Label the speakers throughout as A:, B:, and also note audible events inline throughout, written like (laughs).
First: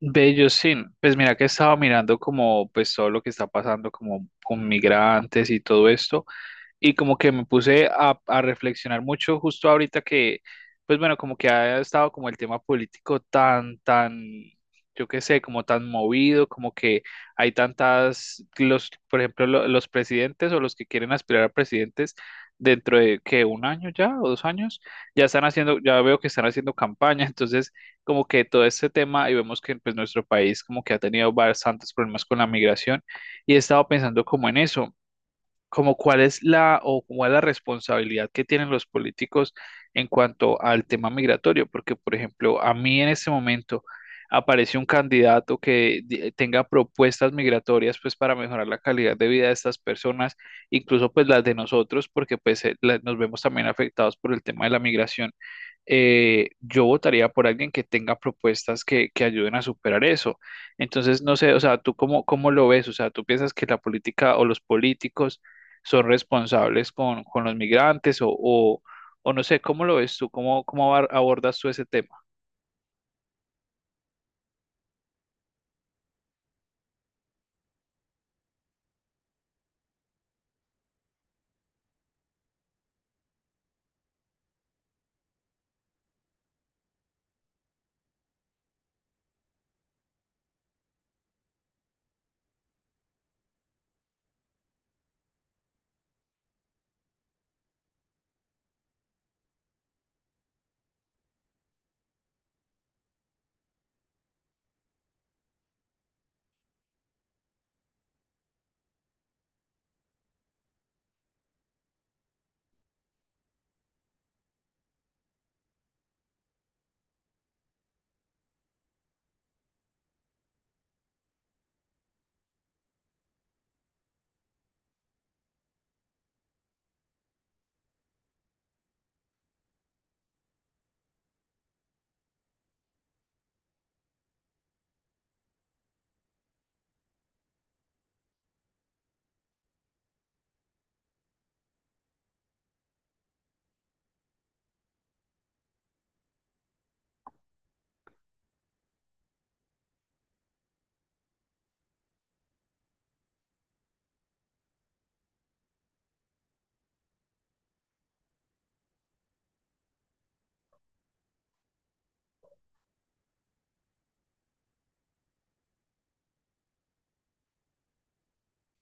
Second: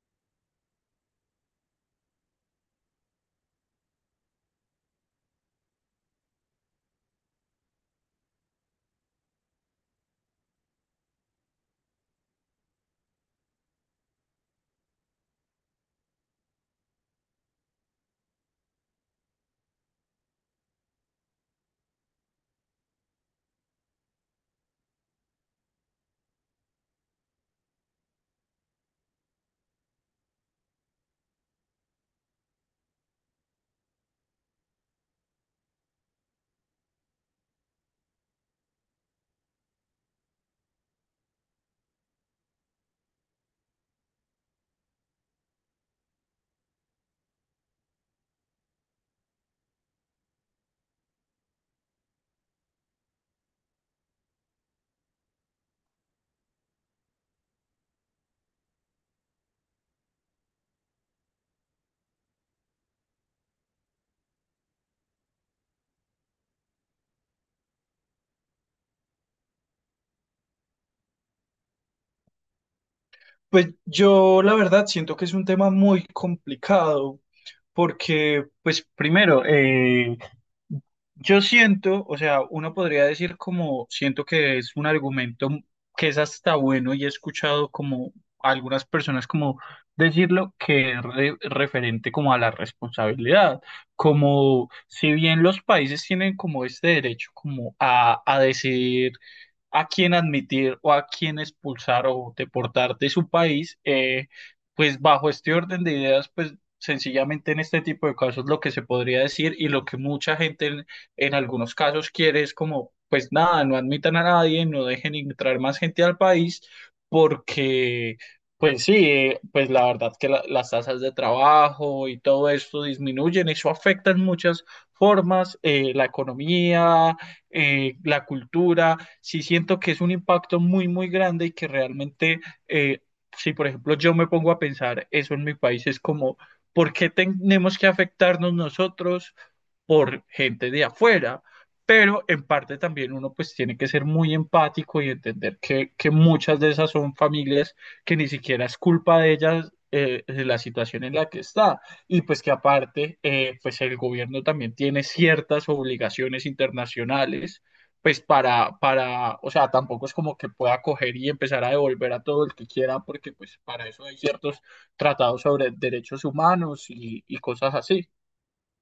A: Bello, sí. Pues mira que estaba mirando, como pues, todo lo que está pasando como con migrantes y todo esto, y como que me puse a reflexionar mucho justo ahorita que, pues bueno, como que ha estado como el tema político tan, yo qué sé, como tan movido, como que hay tantas, los, por ejemplo, los presidentes o los que quieren aspirar a presidentes dentro de que un año ya o dos años, ya están haciendo, ya veo que están haciendo campaña, (laughs) entonces como que todo este tema. Y vemos que pues nuestro país como que ha tenido bastantes problemas con la migración, y he estado pensando como en eso, como cuál es la, o cuál es la responsabilidad que tienen los políticos en cuanto al tema migratorio. Porque, por ejemplo, a mí, en este momento, aparece un candidato que tenga propuestas migratorias pues para mejorar la calidad de vida de estas personas, incluso pues las de nosotros, porque pues nos vemos también afectados por el tema de la migración, yo votaría por alguien que tenga propuestas que ayuden a superar eso. Entonces, no sé, o sea, ¿tú cómo, cómo lo ves? O sea, ¿tú piensas que la política o los políticos son responsables con los migrantes o no sé, ¿cómo lo ves tú? ¿Cómo, abordas tú ese tema?
B: Pues yo la verdad siento que es un tema muy complicado porque, pues primero, yo siento, o sea, uno podría decir como, siento que es un argumento que es hasta bueno y he escuchado como algunas personas como decirlo que es referente como a la responsabilidad, como si bien los países tienen como este derecho como a decidir a quién admitir o a quién expulsar o deportar de su país, pues bajo este orden de ideas, pues sencillamente en este tipo de casos lo que se podría decir y lo que mucha gente en algunos casos quiere es como, pues nada, no admitan a nadie, no dejen entrar más gente al país porque... Pues sí, pues la verdad que las tasas de trabajo y todo esto disminuyen, eso afecta en muchas formas, la economía, la cultura, sí siento que es un impacto muy, muy grande y que realmente, eh, si por ejemplo yo me pongo a pensar eso en mi país, es como, ¿por qué tenemos que afectarnos nosotros por gente de afuera? Pero en parte también uno pues tiene que ser muy empático y entender que muchas de esas son familias que ni siquiera es culpa de ellas de la situación en la que está, y pues que aparte, pues el gobierno también tiene ciertas obligaciones internacionales, pues para, o sea, tampoco es como que pueda coger y empezar a devolver a todo el que quiera, porque pues para eso hay ciertos tratados sobre derechos humanos y cosas así.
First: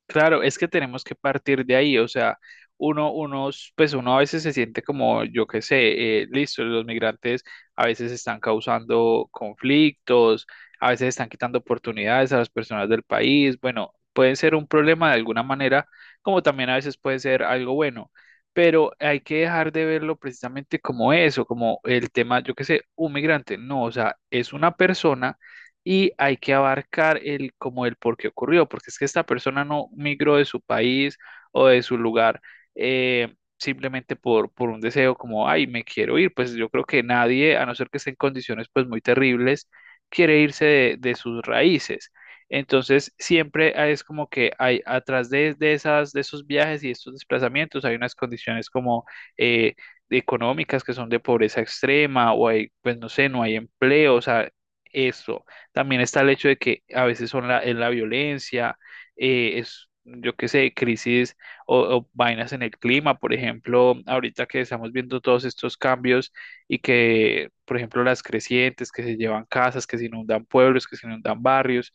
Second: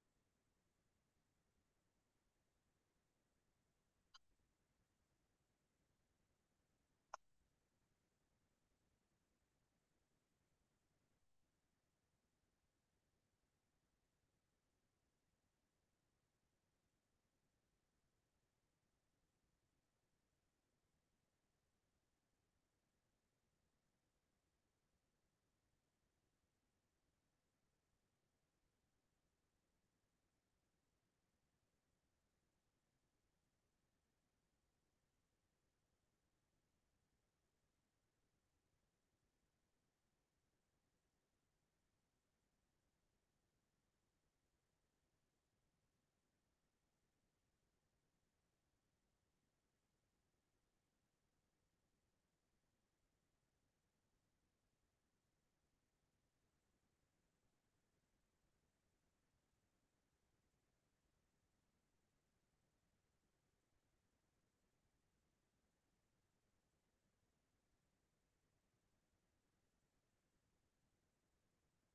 A: Claro, es que tenemos que partir de ahí. O sea, uno, unos, pues uno a veces se siente como, yo qué sé, listo, los migrantes a veces están causando conflictos, a veces están quitando oportunidades a las personas del país, bueno, pueden ser un problema de alguna manera, como también a veces puede ser algo bueno, pero hay que dejar de verlo precisamente como eso, como el tema, yo qué sé, un migrante, no, o sea, es una persona, y hay que abarcar el como el por qué ocurrió, porque es que esta persona no migró de su país o de su lugar simplemente por un deseo como, ay, me quiero ir. Pues yo creo que nadie, a no ser que esté en condiciones pues muy terribles, quiere irse de sus raíces. Entonces, siempre es como que hay atrás de esas, de esos viajes y estos desplazamientos, hay unas condiciones como eh, económicas, que son de pobreza extrema, o hay, pues no sé, no hay empleo, o sea, eso. También está el hecho de que a veces son la, es la violencia, es, yo qué sé, crisis o, vainas en el clima. Por ejemplo, ahorita que estamos viendo todos estos cambios, y que, por ejemplo, las crecientes que se llevan casas, que se inundan pueblos, que se inundan barrios,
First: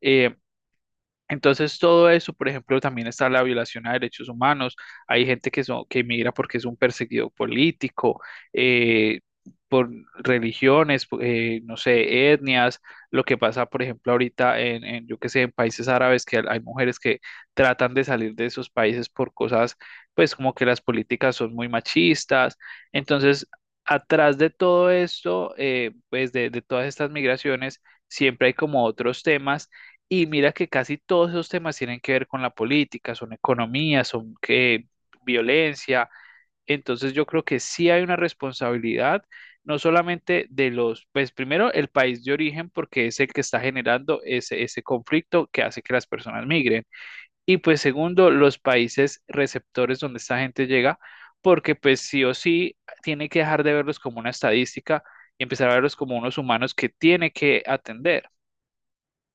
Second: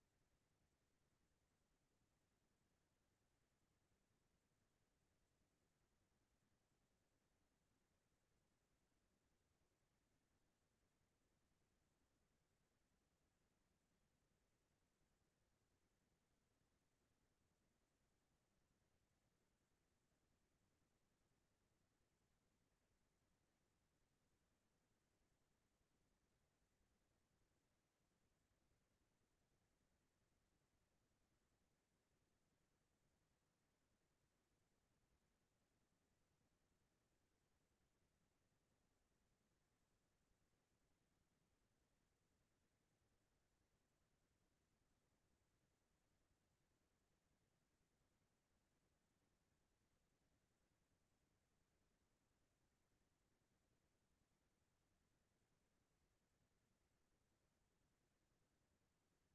A: eh, entonces, todo eso. Por ejemplo, también está la violación a derechos humanos. Hay gente que, son, que migra porque es un perseguido político, eh, por religiones, no sé, etnias. Lo que pasa, por ejemplo, ahorita en, yo qué sé, en países árabes, que hay mujeres que tratan de salir de esos países por cosas, pues como que las políticas son muy machistas. Entonces, atrás de todo esto, pues de todas estas migraciones, siempre hay como otros temas, y mira que casi todos esos temas tienen que ver con la política, son economía, son que violencia. Entonces yo creo que sí hay una responsabilidad, no solamente de los, pues primero el país de origen, porque es el que está generando ese, ese conflicto que hace que las personas migren. Y pues segundo, los países receptores donde esta gente llega, porque pues sí o sí tiene que dejar de verlos como una estadística y empezar a verlos como unos humanos que tiene que atender.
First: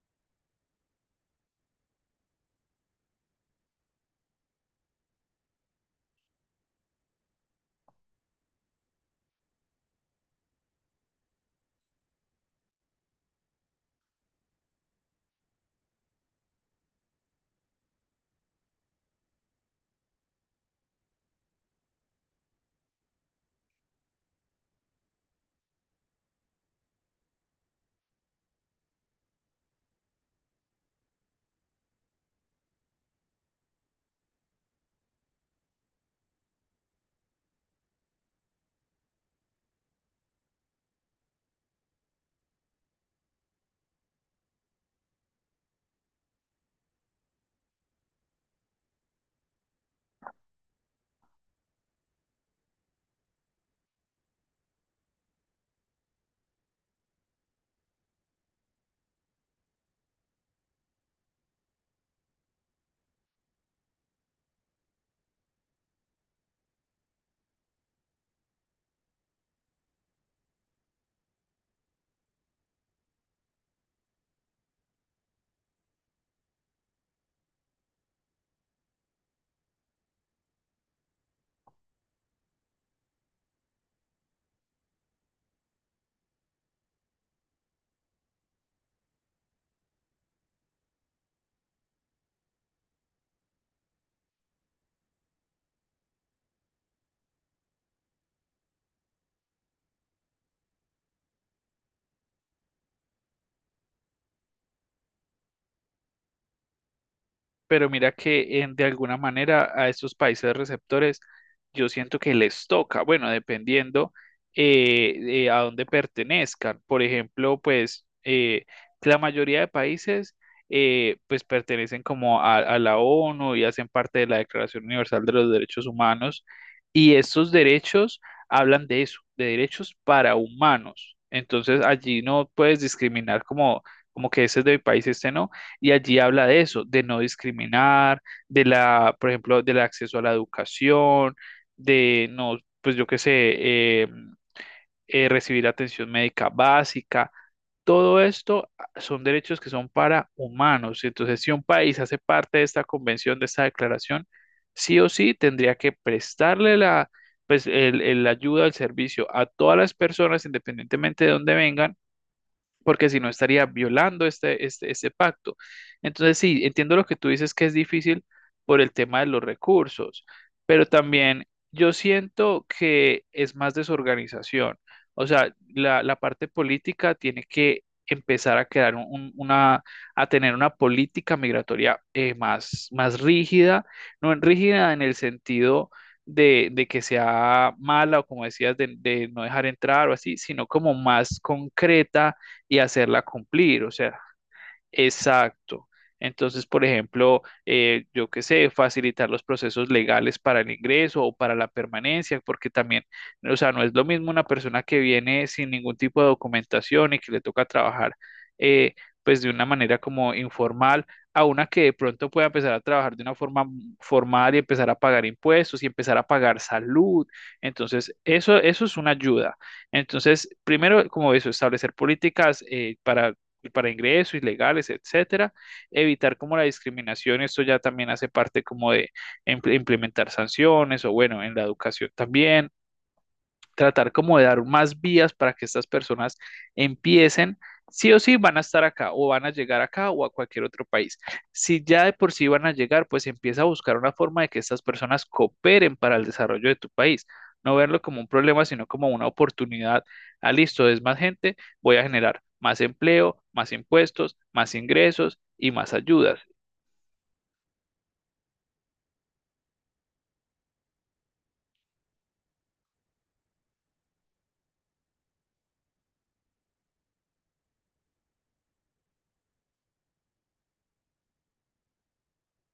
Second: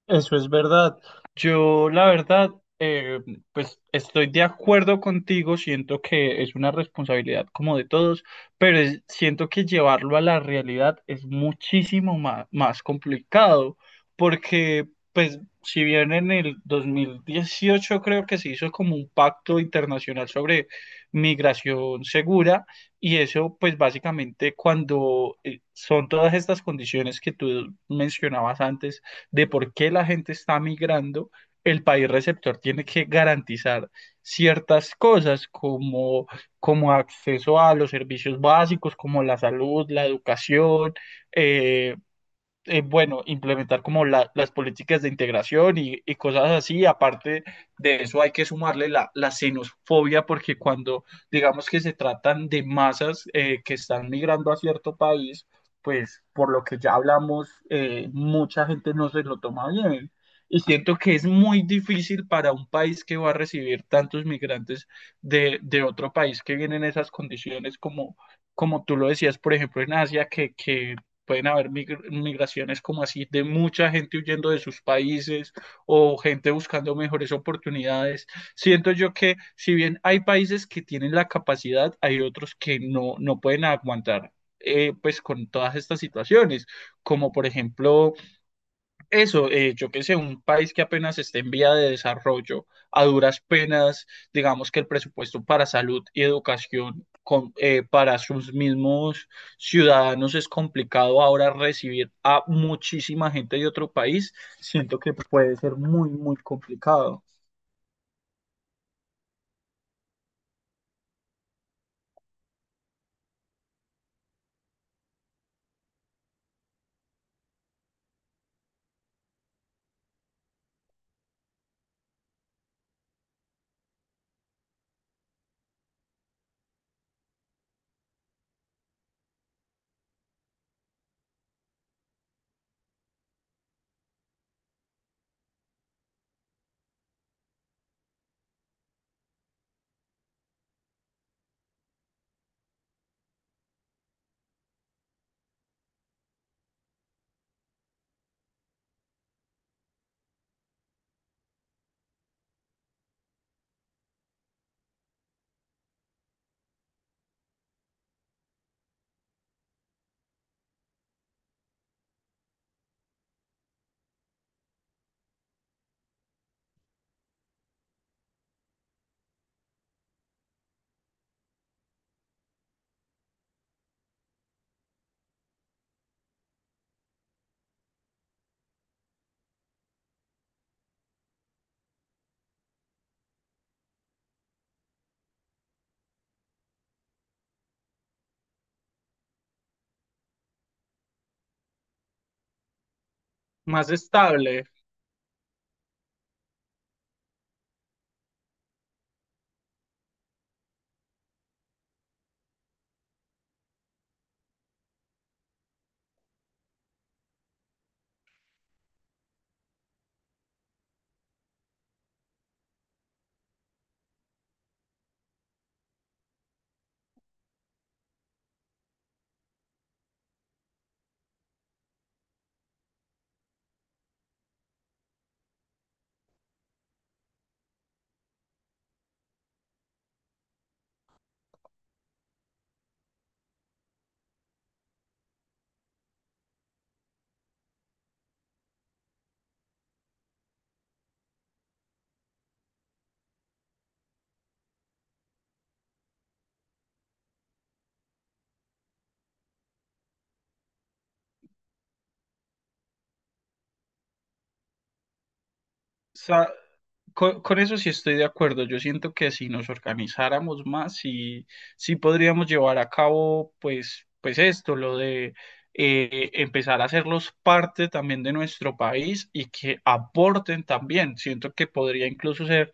B: Eso es verdad. Yo, la verdad, eh, pues estoy de acuerdo contigo, siento que es una responsabilidad como de todos, pero siento que llevarlo a la realidad es muchísimo más complicado, porque pues si bien en el 2018 creo que se hizo como un pacto internacional sobre migración segura, y eso pues básicamente cuando son todas estas condiciones que tú mencionabas antes, de por qué la gente está migrando, el país receptor tiene que garantizar ciertas cosas como, como acceso a los servicios básicos, como la salud, la educación, eh, bueno, implementar como las políticas de integración y cosas así. Aparte de eso, hay que sumarle la xenofobia, porque cuando digamos que se tratan de masas que están migrando a cierto país, pues por lo que ya hablamos, mucha gente no se lo toma bien. Y siento que es muy difícil para un país que va a recibir tantos migrantes de otro país que vienen en esas condiciones como, como tú lo decías, por ejemplo, en Asia, que pueden haber migraciones como así de mucha gente huyendo de sus países o gente buscando mejores oportunidades. Siento yo que si bien hay países que tienen la capacidad, hay otros que no, no pueden aguantar pues con todas estas situaciones, como por ejemplo eso, yo qué sé, un país que apenas esté en vía de desarrollo, a duras penas, digamos que el presupuesto para salud y educación para sus mismos ciudadanos es complicado ahora recibir a muchísima gente de otro país, siento que puede ser muy, muy complicado.
A: Pero mira que de alguna manera a estos países receptores yo siento que les toca, bueno, dependiendo a dónde pertenezcan. Por ejemplo, pues la mayoría de países pues pertenecen como a la ONU, y hacen parte de la Declaración Universal de los Derechos Humanos, y estos derechos hablan de eso, de derechos para humanos. Entonces allí no puedes discriminar como, como que ese es de mi país, este no. Y allí habla de eso, de no discriminar, de la, por ejemplo, del acceso a la educación, de no, pues yo qué sé, recibir atención médica básica. Todo esto ah, son derechos que son para humanos. Entonces, si un país hace parte de esta convención, de esta declaración, sí o sí tendría que prestarle la, pues, el ayuda, el servicio a todas las personas, independientemente de dónde vengan, porque si no estaría violando este, este, este pacto. Entonces, sí, entiendo lo que tú dices, que es difícil por el tema de los recursos, pero también yo siento que es más desorganización. O sea, la parte política tiene que empezar a crear una, a tener una política migratoria más, más rígida. No en rígida en el sentido de que sea mala, o como decías, de no dejar entrar o así, sino como más concreta, y hacerla cumplir.
B: Más
A: O sea,
B: estable,
A: exacto. Entonces, por ejemplo, yo qué sé, facilitar los procesos legales para el ingreso o para la permanencia, porque también, o sea, no es lo mismo una persona que viene sin ningún tipo de documentación y que le toca trabajar, eh, pues de una manera como informal, a una que de pronto pueda empezar a trabajar de una forma formal y empezar a pagar impuestos y empezar a pagar salud. Entonces, eso es una ayuda. Entonces, primero, como eso, establecer políticas para ingresos, ilegales, etcétera. Evitar como la discriminación, esto ya también hace parte como de implementar sanciones, o bueno, en la educación también, tratar como de dar más vías para que estas personas empiecen, sí o sí van a estar acá, o van a llegar acá o a cualquier otro país. Si ya de por sí van a llegar, pues empieza a buscar una forma de que estas personas cooperen para el desarrollo de tu país. No verlo como un problema, sino como una oportunidad. Ah, listo, es más gente, voy a generar más empleo, más impuestos, más ingresos y más ayudas.
B: sa- con eso sí estoy de acuerdo. Yo siento que si nos organizáramos más, sí, sí podríamos llevar a cabo, pues, pues esto, lo de empezar a hacerlos parte también de nuestro país y que aporten también. Siento que podría incluso ser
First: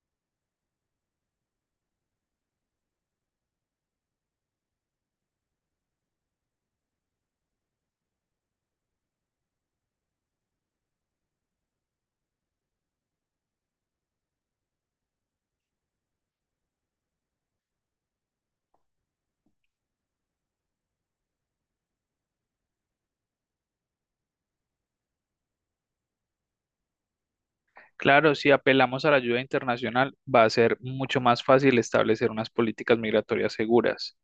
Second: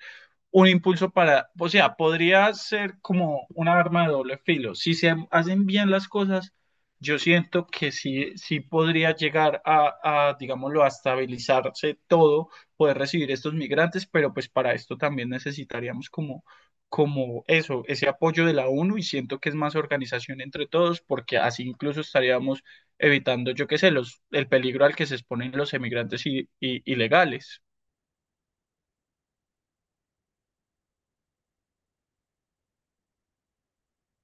B: un impulso para, o sea, podría ser como una arma de doble filo. Si se hacen bien las cosas, yo siento que sí, sí podría llegar a, digámoslo, a estabilizarse todo, poder recibir estos migrantes, pero pues para esto también necesitaríamos como, como eso, ese apoyo de la ONU y siento que es más organización entre todos, porque así incluso estaríamos evitando, yo qué sé, los, el peligro al que se exponen los emigrantes ilegales.
A: Claro, si apelamos a la ayuda internacional, va a ser mucho más fácil establecer unas políticas migratorias seguras.